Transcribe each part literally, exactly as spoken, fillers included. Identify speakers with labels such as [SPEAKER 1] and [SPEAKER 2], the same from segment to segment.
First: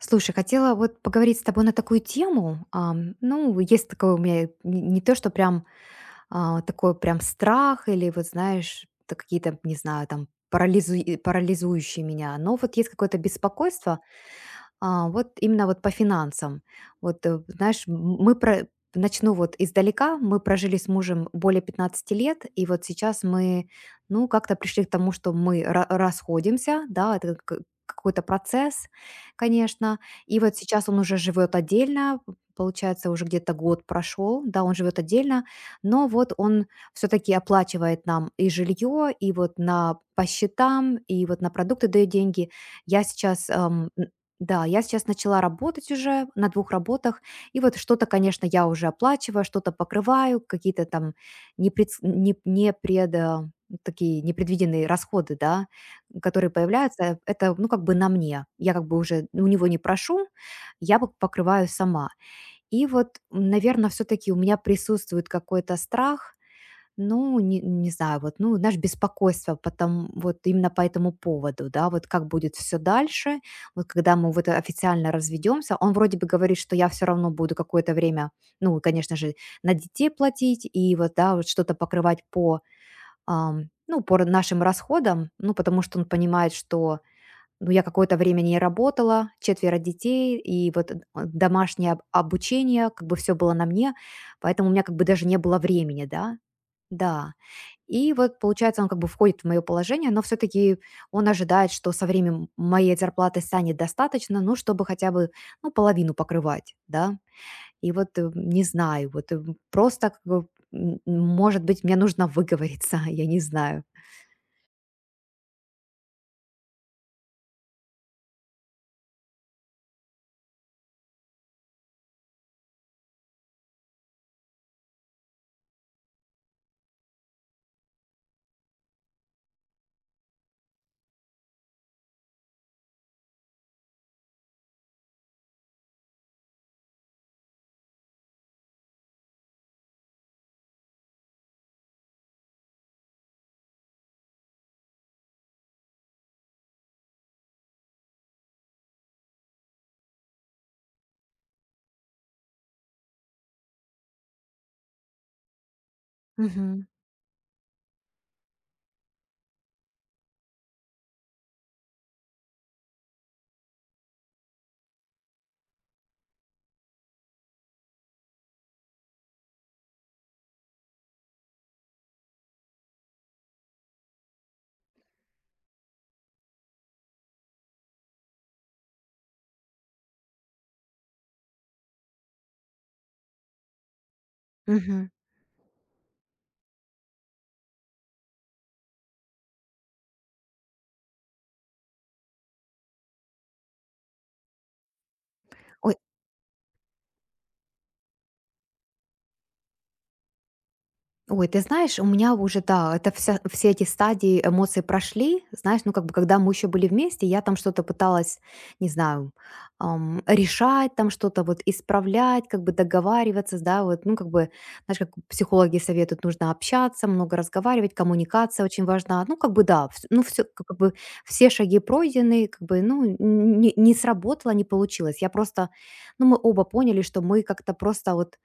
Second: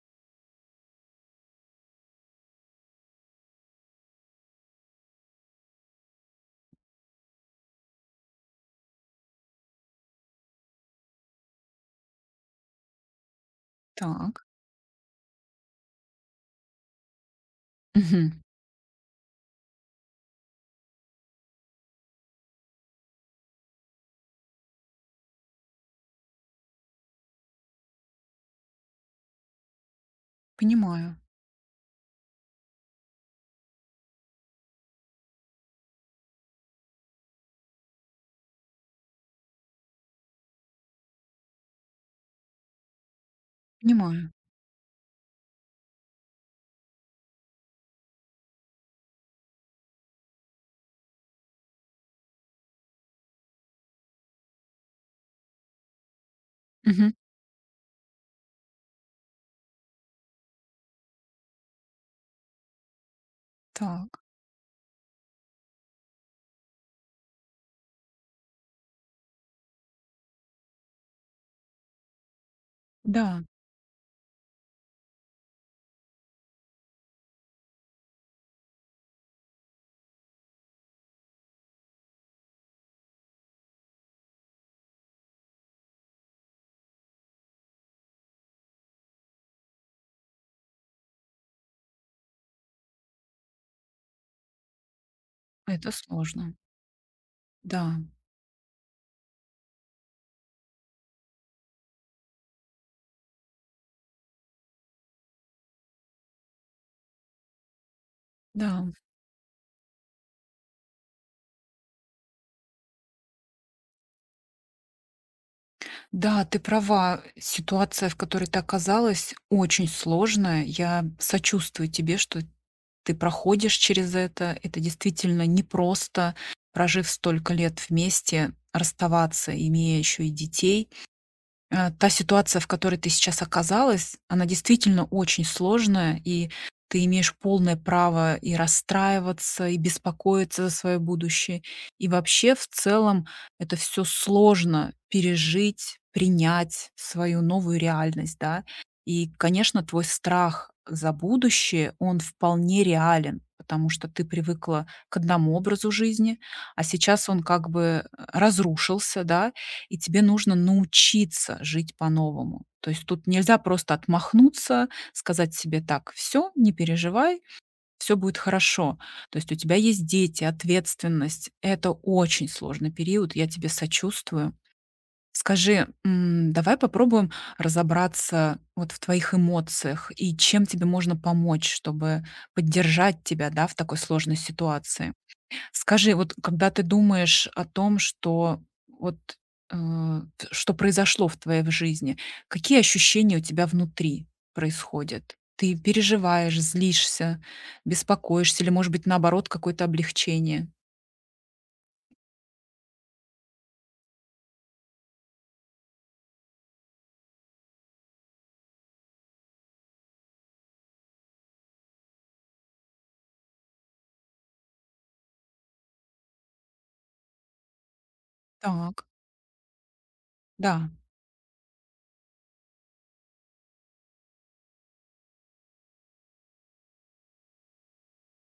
[SPEAKER 1] Слушай, хотела вот поговорить с тобой на такую тему. Ам, ну, есть такое у меня, не, не то, что прям а, такой прям страх или вот, знаешь, т- какие-то, не знаю, там парализу- парализующие меня, но вот есть какое-то беспокойство,
[SPEAKER 2] Так.
[SPEAKER 1] а, вот именно вот по финансам. Вот, э, знаешь, м,
[SPEAKER 2] Мгм.
[SPEAKER 1] мы про начну вот издалека. Мы прожили с мужем более пятнадцати лет, и вот сейчас мы, ну, как-то пришли к тому, что мы ра- расходимся, да, это к- какой-то процесс, конечно. И вот сейчас он уже
[SPEAKER 2] Понимаю,
[SPEAKER 1] живет отдельно, п- получается, уже где-то год прошел, да, он живет отдельно, но вот он все-таки оплачивает нам и жилье, и вот на по счетам, и вот на продукты дает деньги. Я сейчас
[SPEAKER 2] понимаю.
[SPEAKER 1] Да, я сейчас начала работать уже на двух работах, и вот что-то, конечно, я уже оплачиваю, что-то покрываю, какие-то там непредс не не пред а, такие непредвиденные расходы, да, которые
[SPEAKER 2] Мгм.
[SPEAKER 1] появляются. Это, ну, как бы на мне. Я как бы уже у него не прошу, я пок покрываю сама. И вот, наверное, все
[SPEAKER 2] Так.
[SPEAKER 1] таки у меня присутствует какой-то страх, ну, не не знаю, вот, ну, знаешь, беспокойство потом вот именно по этому поводу, да, вот как будет все дальше.
[SPEAKER 2] Да,
[SPEAKER 1] Вот когда мы вот официально разведемся, он вроде бы говорит, что я все равно буду какое-то время, ну, конечно же, на детей платить и вот, да, вот что-то покрывать по, ам, ну, по нашим расходам. Ну, потому что он понимает, что, ну, я какое-то время не работала, четверо детей, и вот д домашнее об обучение, как бы все было на мне, поэтому у меня как бы даже не было
[SPEAKER 2] это
[SPEAKER 1] времени, да.
[SPEAKER 2] сложно.
[SPEAKER 1] Да.
[SPEAKER 2] Да,
[SPEAKER 1] И вот, получается, он как бы входит в мое положение, но все-таки он ожидает, что со временем моей зарплаты станет достаточно, ну, чтобы хотя бы, ну, половину покрывать, да. И вот э, не
[SPEAKER 2] да.
[SPEAKER 1] знаю, вот э, просто, как бы, м, м, может быть, мне нужно выговориться, я не знаю.
[SPEAKER 2] Да, ты права. Ситуация, в которой ты оказалась, очень сложная. Я сочувствую тебе, что ты проходишь через это. Это действительно непросто, прожив столько лет вместе, расставаться, имея еще и детей. Э, та ситуация, в которой ты сейчас оказалась, она действительно очень сложная, и ты имеешь полное право и расстраиваться, и беспокоиться за свое будущее. И вообще, в целом, это все сложно пережить, принять свою новую реальность, да. И, конечно, твой страх за будущее, он вполне реален, потому что ты привыкла к одному образу жизни, а
[SPEAKER 1] Мгм.
[SPEAKER 2] сейчас он как бы э, разрушился, да, и тебе нужно научиться жить по-новому. То есть тут нельзя просто отмахнуться, сказать себе так: "Все, не переживай, все будет хорошо". То есть у тебя есть дети, ответственность. Это очень сложный период, я тебе сочувствую. Скажи, м, давай попробуем разобраться вот в твоих эмоциях и чем тебе можно помочь, чтобы поддержать тебя, да, в такой сложной
[SPEAKER 1] Мгм.
[SPEAKER 2] ситуации? Скажи, вот когда ты думаешь о том, что вот, э, что произошло в твоей в жизни, какие ощущения у тебя внутри происходят? Ты
[SPEAKER 1] Ой,
[SPEAKER 2] переживаешь, злишься, беспокоишься или, может быть, наоборот, какое-то облегчение?
[SPEAKER 1] Ой, ты знаешь, у меня уже, да, это вся, все эти стадии эмоций прошли. Знаешь, ну как бы когда мы еще были вместе, я там что-то пыталась, не знаю, ам, решать, там что-то вот исправлять, как бы договариваться, да, вот, ну как бы, знаешь, как психологи советуют, нужно общаться, много разговаривать, коммуникация очень
[SPEAKER 2] Так,
[SPEAKER 1] важна. Ну как бы да, вс- ну все, как
[SPEAKER 2] да,
[SPEAKER 1] бы все шаги пройдены, как бы, ну не, не сработало, не получилось. Я просто, ну мы оба поняли, что мы как-то просто вот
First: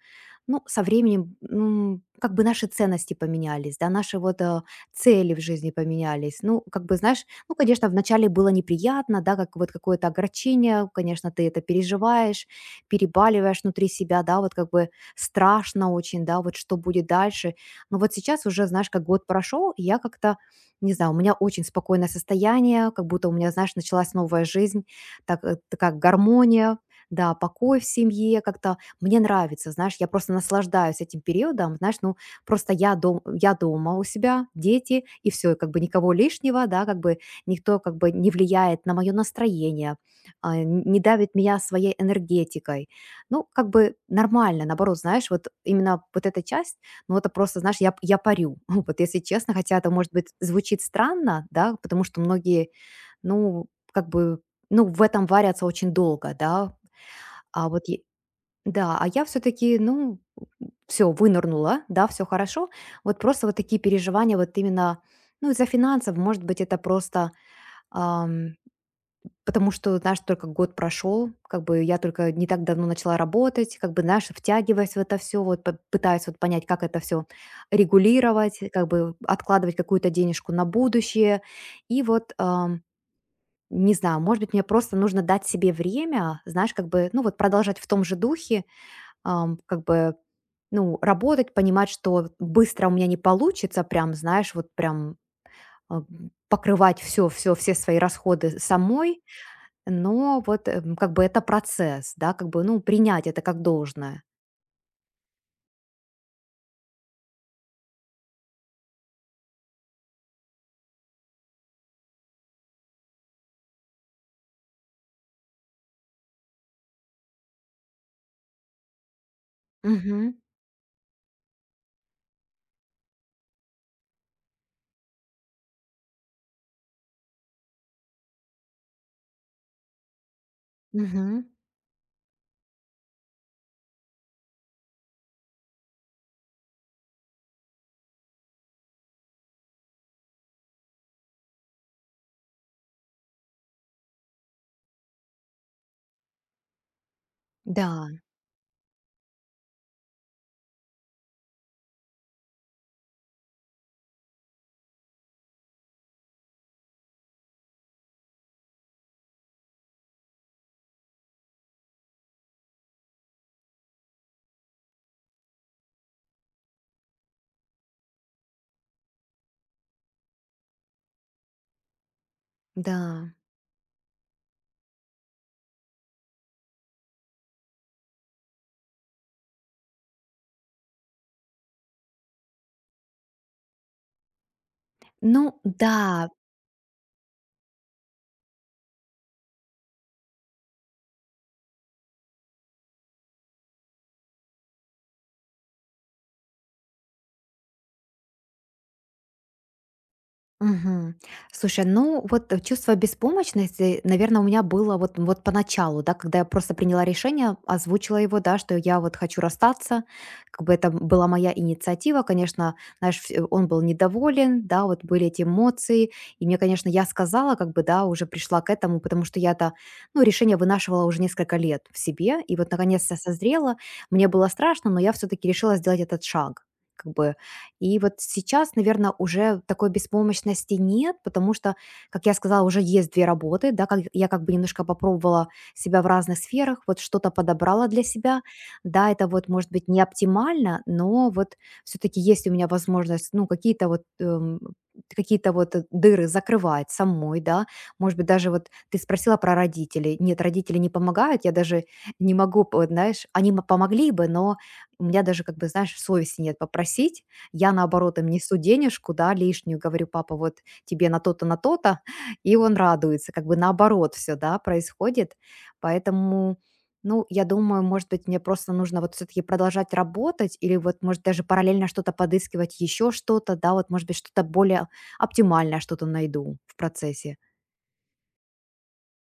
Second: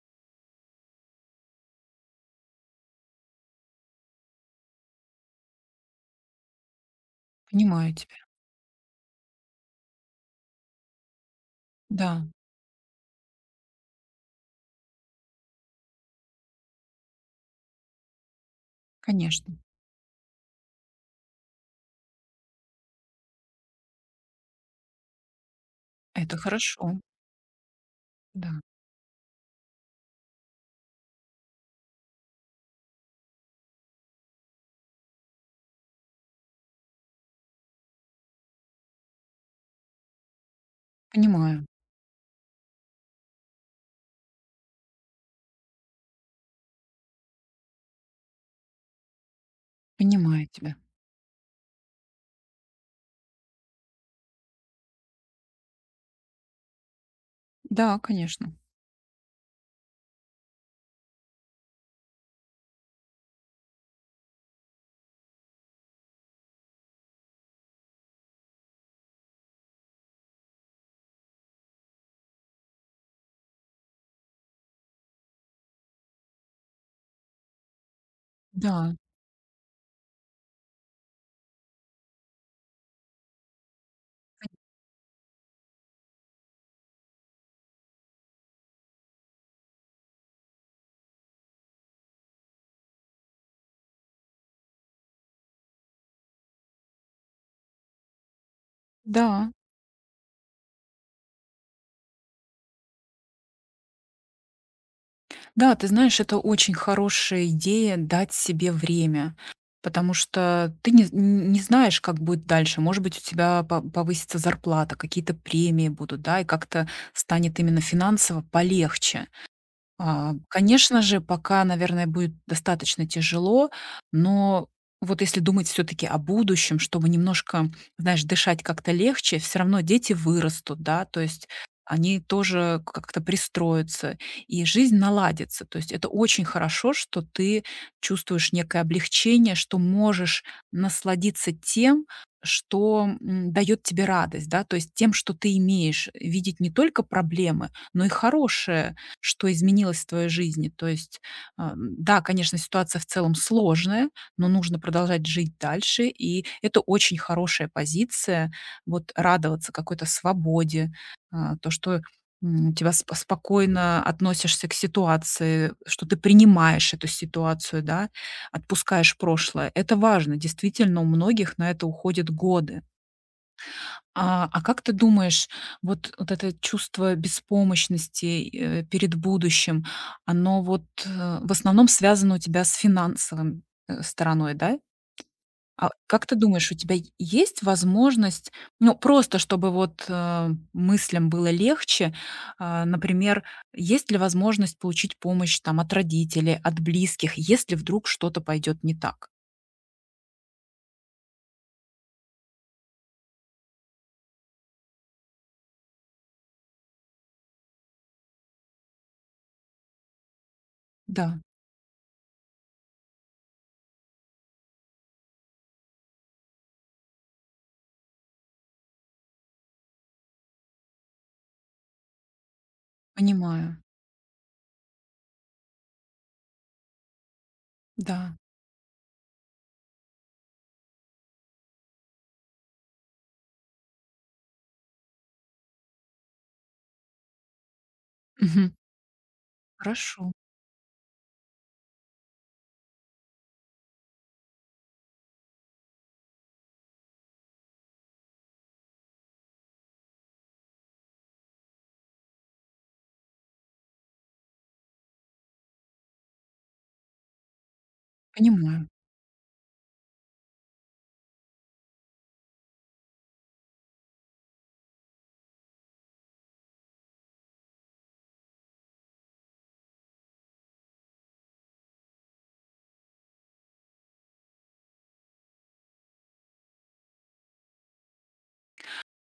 [SPEAKER 1] ну, со временем, м, как бы наши ценности поменялись, да, наши вот э, цели в жизни поменялись. Ну, как бы, знаешь, ну, конечно,
[SPEAKER 2] понимаю тебя.
[SPEAKER 1] вначале было неприятно, да, как вот какое-то огорчение, конечно, ты это
[SPEAKER 2] Да,
[SPEAKER 1] переживаешь, перебаливаешь внутри себя, да, вот как бы страшно очень, да, вот что будет дальше. Но вот сейчас уже, знаешь, как год
[SPEAKER 2] конечно.
[SPEAKER 1] прошел, и я как-то, не знаю, у меня очень спокойное состояние, как будто у меня, знаешь, началась новая жизнь, так, э, такая
[SPEAKER 2] Это
[SPEAKER 1] гармония,
[SPEAKER 2] хорошо.
[SPEAKER 1] да, покой в семье,
[SPEAKER 2] Да,
[SPEAKER 1] как-то мне нравится, знаешь, я просто наслаждаюсь этим периодом, знаешь, ну, просто я, дом, я дома у себя, дети, и все, как бы никого лишнего, да, как бы никто как бы не влияет на мое настроение, а, н- не давит меня
[SPEAKER 2] понимаю,
[SPEAKER 1] своей энергетикой. Ну, как бы нормально, наоборот, знаешь, вот именно вот эта часть, ну, это просто, знаешь, я, я парю, вот если честно, хотя это, может быть,
[SPEAKER 2] понимаю тебя.
[SPEAKER 1] звучит странно, да, потому что многие, ну, как бы, ну, в этом варятся очень долго, да, а вот
[SPEAKER 2] Да, конечно.
[SPEAKER 1] да, а я все-таки, ну, все, вынырнула, да, все хорошо. Вот просто вот такие переживания вот именно, ну, из-за финансов, может быть, это просто ам, потому что, знаешь, только год прошел, как бы я только не так давно начала работать, как бы, знаешь, втягиваясь в это все, вот п- пытаясь вот понять, как это все регулировать, как
[SPEAKER 2] Да,
[SPEAKER 1] бы откладывать какую-то денежку на будущее. И вот ам, не знаю, может быть, мне просто нужно дать себе время, знаешь, как бы, ну вот продолжать в том же духе, ам, как бы, ну, работать, понимать, что быстро у меня не получится, прям, знаешь, вот прям а, покрывать все, все, все свои расходы самой,
[SPEAKER 2] да.
[SPEAKER 1] но вот эм, как бы это процесс, да, как бы, ну, принять это как должное.
[SPEAKER 2] Да, ты знаешь, это очень хорошая идея- дать себе время, потому что ты не не знаешь, как будет дальше. Может быть, у тебя по повысится зарплата, какие-то премии будут, да, и как-то станет именно финансово полегче.
[SPEAKER 1] Мгм.
[SPEAKER 2] А, конечно же, пока, наверное, будет достаточно тяжело, но вот если думать все таки о будущем, чтобы немножко, знаешь, дышать как-то легче, все равно дети вырастут, да, то
[SPEAKER 1] Мгм.
[SPEAKER 2] есть они тоже как-то пристроятся, и жизнь наладится. То есть это очень хорошо, что ты чувствуешь некое облегчение, что можешь насладиться тем, что, дает тебе радость, да, то есть тем, что ты имеешь. Видеть не только проблемы, но
[SPEAKER 1] Да,
[SPEAKER 2] и хорошее, что изменилось в твоей жизни. То есть, а, м, да, конечно, ситуация в целом сложная, но нужно продолжать жить дальше, и это очень хорошая позиция, вот радоваться какой-то свободе, а, то, что м, тебя сп- спокойно относишься к ситуации, что ты принимаешь эту ситуацию, да, отпускаешь прошлое. Это важно. Действительно, у многих на это уходят годы.
[SPEAKER 1] да.
[SPEAKER 2] А, а как ты думаешь, вот, вот это чувство беспомощности э, перед будущим, оно вот э, в основном связано у тебя с финансовым э, стороной, да?
[SPEAKER 1] Ну
[SPEAKER 2] А
[SPEAKER 1] да.
[SPEAKER 2] как ты думаешь, у тебя е- есть возможность, ну, просто чтобы вот э, мыслям было легче, а, например, есть ли возможность получить помощь там от родителей, от близких, если вдруг что-то пойдет не так?
[SPEAKER 1] Мгм. Слушай, ну вот э, чувство беспомощности, наверное, у меня было вот, вот поначалу, да, когда я просто приняла решение, озвучила его, да, что я вот хочу расстаться, как бы это была
[SPEAKER 2] Да,
[SPEAKER 1] моя инициатива, конечно, знаешь, вс- э, он был недоволен, да, вот были эти эмоции, и мне, конечно, я сказала, как бы, да, уже пришла к этому, потому что я-то, ну, решение вынашивала уже несколько лет в себе, и вот наконец-то созрела,
[SPEAKER 2] понимаю,
[SPEAKER 1] мне было страшно, но я все-таки решила сделать этот шаг, как бы, и вот
[SPEAKER 2] да.
[SPEAKER 1] сейчас, наверное, уже такой беспомощности нет, потому что, как я сказала, уже есть две работы, да, как я как бы немножко попробовала себя в разных сферах, вот что-то подобрала для себя.
[SPEAKER 2] Мгм.
[SPEAKER 1] Да, это вот, может быть, не
[SPEAKER 2] Хорошо,
[SPEAKER 1] оптимально, но вот все таки есть у меня возможность, ну, какие-то вот, эм, какие-то вот, э, дыры закрывать самой, да. Может быть, даже вот ты спросила про родителей. Нет, родители не помогают, я даже не могу, п вот знаешь, они м помогли бы, но у меня даже, как бы, знаешь, совести нет попросить, я, наоборот, им несу
[SPEAKER 2] понимаю.
[SPEAKER 1] денежку, да, лишнюю, говорю: "Папа, вот тебе на то-то, на то-то". И он радуется, как бы наоборот все, да, происходит. Поэтому, ну, я думаю, может быть, мне просто нужно вот все таки продолжать работать или вот, может, даже параллельно что-то подыскивать, еще что-то, да, вот, может быть, что-то более оптимальное что-то найду в процессе.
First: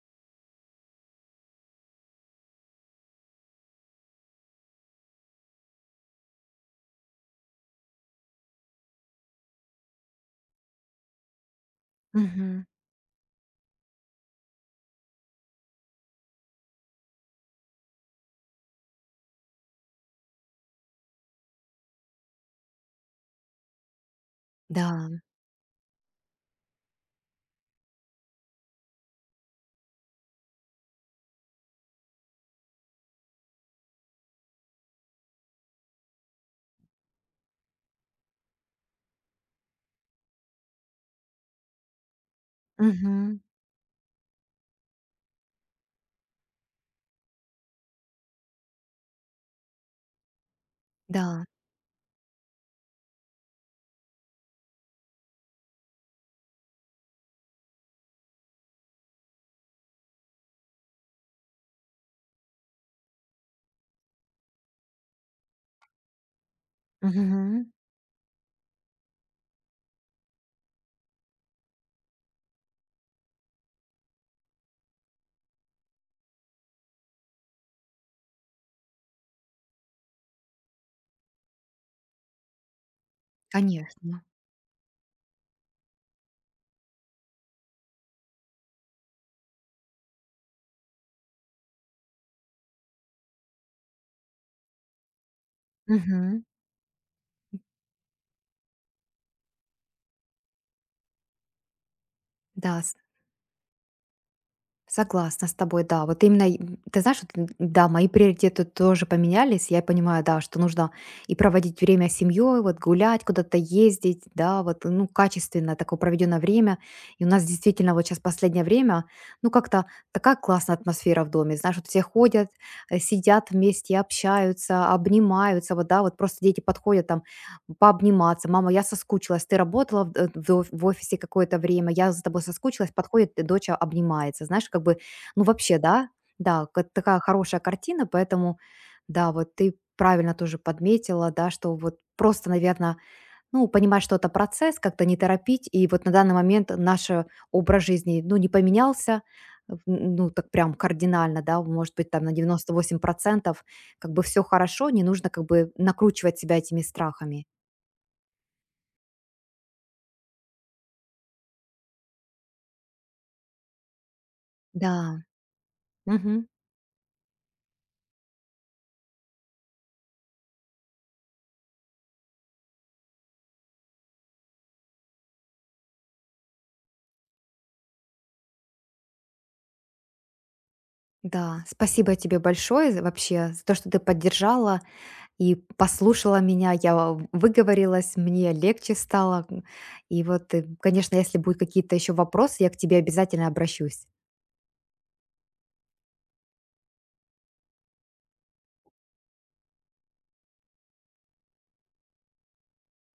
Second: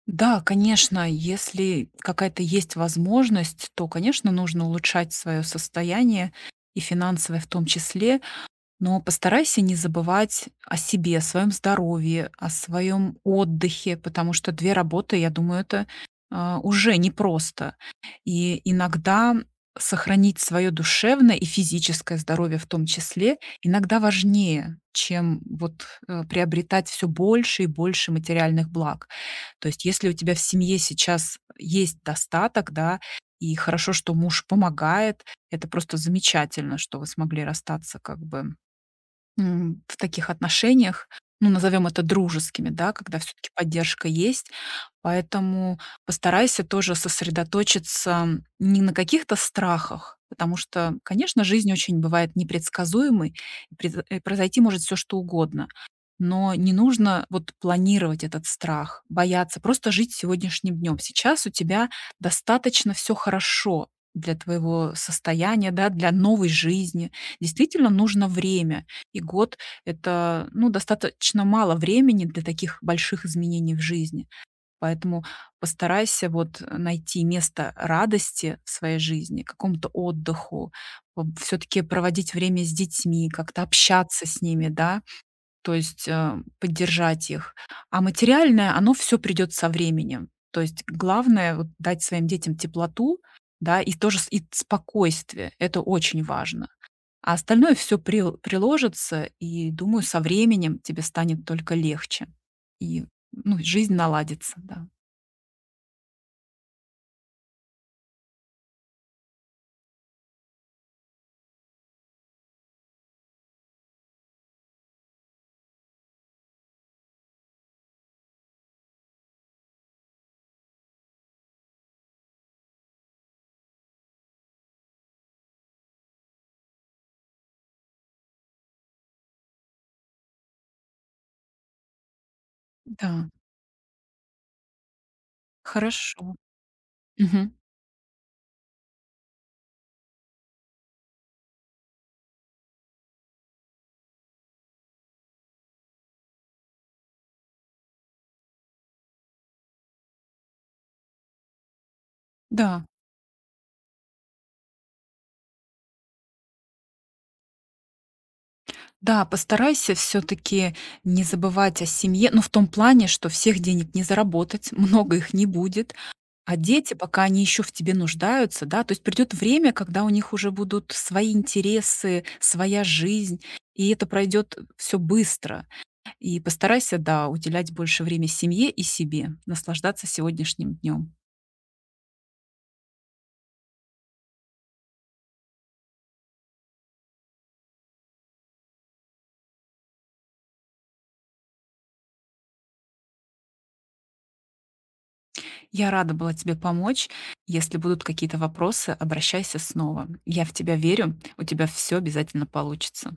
[SPEAKER 2] Да, конечно, если какая-то есть возможность, то, конечно, нужно улучшать свое состояние и финансовое в том числе. Но постарайся не забывать о себе, о своем здоровье, о
[SPEAKER 1] Мгм.
[SPEAKER 2] своем отдыхе, потому что две работы, я думаю, это, а, уже непросто. И иногда сохранить свое душевное и физическое здоровье в том числе иногда важнее,
[SPEAKER 1] Да.
[SPEAKER 2] чем вот, э, приобретать все больше и больше материальных благ. То есть если у тебя в семье сейчас есть достаток, да, и хорошо, что муж помогает, это просто замечательно, что вы смогли расстаться как бы М, в таких отношениях, ну, назовем это дружескими, да, когда все
[SPEAKER 1] Мгм.
[SPEAKER 2] таки поддержка есть. Поэтому постарайся тоже сосредоточиться не на каких-то страхах, потому что, конечно,
[SPEAKER 1] Да.
[SPEAKER 2] жизнь очень бывает непредсказуемой, и през и произойти может все что угодно. Но не нужно вот планировать этот страх, бояться, просто жить сегодняшним днем. Сейчас у тебя достаточно все хорошо для твоего состояния, да, для новой жизни.
[SPEAKER 1] Мгм.
[SPEAKER 2] Действительно нужно время. И год- это, ну, достаточно мало времени для таких больших изменений в жизни. Поэтому постарайся вот найти место радости в своей жизни, какому-то отдыху, все таки проводить время с детьми, как-то
[SPEAKER 1] Конечно.
[SPEAKER 2] общаться с ними, да, то есть, э, поддержать их. А материальное, оно все придет со временем. То есть главное вот дать своим детям теплоту, да, и тоже с и спокойствие. Это очень
[SPEAKER 1] Мгм.
[SPEAKER 2] важно. А остальное все приложится, и, думаю, со временем тебе станет только легче.
[SPEAKER 1] Да.
[SPEAKER 2] И, ну, жизнь наладится, да.
[SPEAKER 1] Согласна с тобой, да. Вот именно, и, м, ты знаешь, вот, м, да, мои приоритеты тоже поменялись. Я понимаю, да, что нужно и проводить время с семьей, вот гулять, куда-то ездить, да, вот, ну, качественно такое проведенное время. И у нас действительно вот сейчас последнее время, ну, как-то такая классная атмосфера в доме. Знаешь, вот все ходят, э, сидят вместе, общаются, обнимаются, вот, да, вот просто дети подходят там, пообниматься: "Мама, я соскучилась, ты работала в д в оф в офисе какое-то время, я за тобой соскучилась".
[SPEAKER 2] Да,
[SPEAKER 1] Подходит, и дочь а, обнимается. Знаешь, как бы, ну, вообще, да,
[SPEAKER 2] хорошо.
[SPEAKER 1] да, ка такая
[SPEAKER 2] Мгм.
[SPEAKER 1] хорошая картина, поэтому, да, вот ты правильно тоже подметила, да, что вот просто, наверное, ну, понимать, что это процесс, как-то не торопить. И вот на данный момент наш э, образ жизни, ну, не поменялся, э, н ну, так прям кардинально, да, может быть, там на девяносто
[SPEAKER 2] Да.
[SPEAKER 1] восемь процентов, Как бы все хорошо, не нужно как бы накручивать себя этими страхами.
[SPEAKER 2] Да, постарайся все таки не забывать о семье, ну, в том плане, что всех денег не заработать,
[SPEAKER 1] Да,
[SPEAKER 2] много их не будет,
[SPEAKER 1] мгм,
[SPEAKER 2] а дети, пока они еще в тебе нуждаются, да, то есть придет время, когда у них уже будут свои интересы, своя жизнь, и это пройдет все быстро. И постарайся, да, уделять больше времени семье и себе, наслаждаться сегодняшним днем.
[SPEAKER 1] да. Спасибо тебе большое за вообще за то, что ты поддержала и послушала меня. Я в- выговорилась, мне легче стало. И вот, э, конечно, если будут какие-то еще вопросы, я к тебе обязательно обращусь.
[SPEAKER 2] Я рада была тебе помочь. Если будут какие-то вопросы, обращайся снова. Я в тебя верю, у тебя все обязательно получится.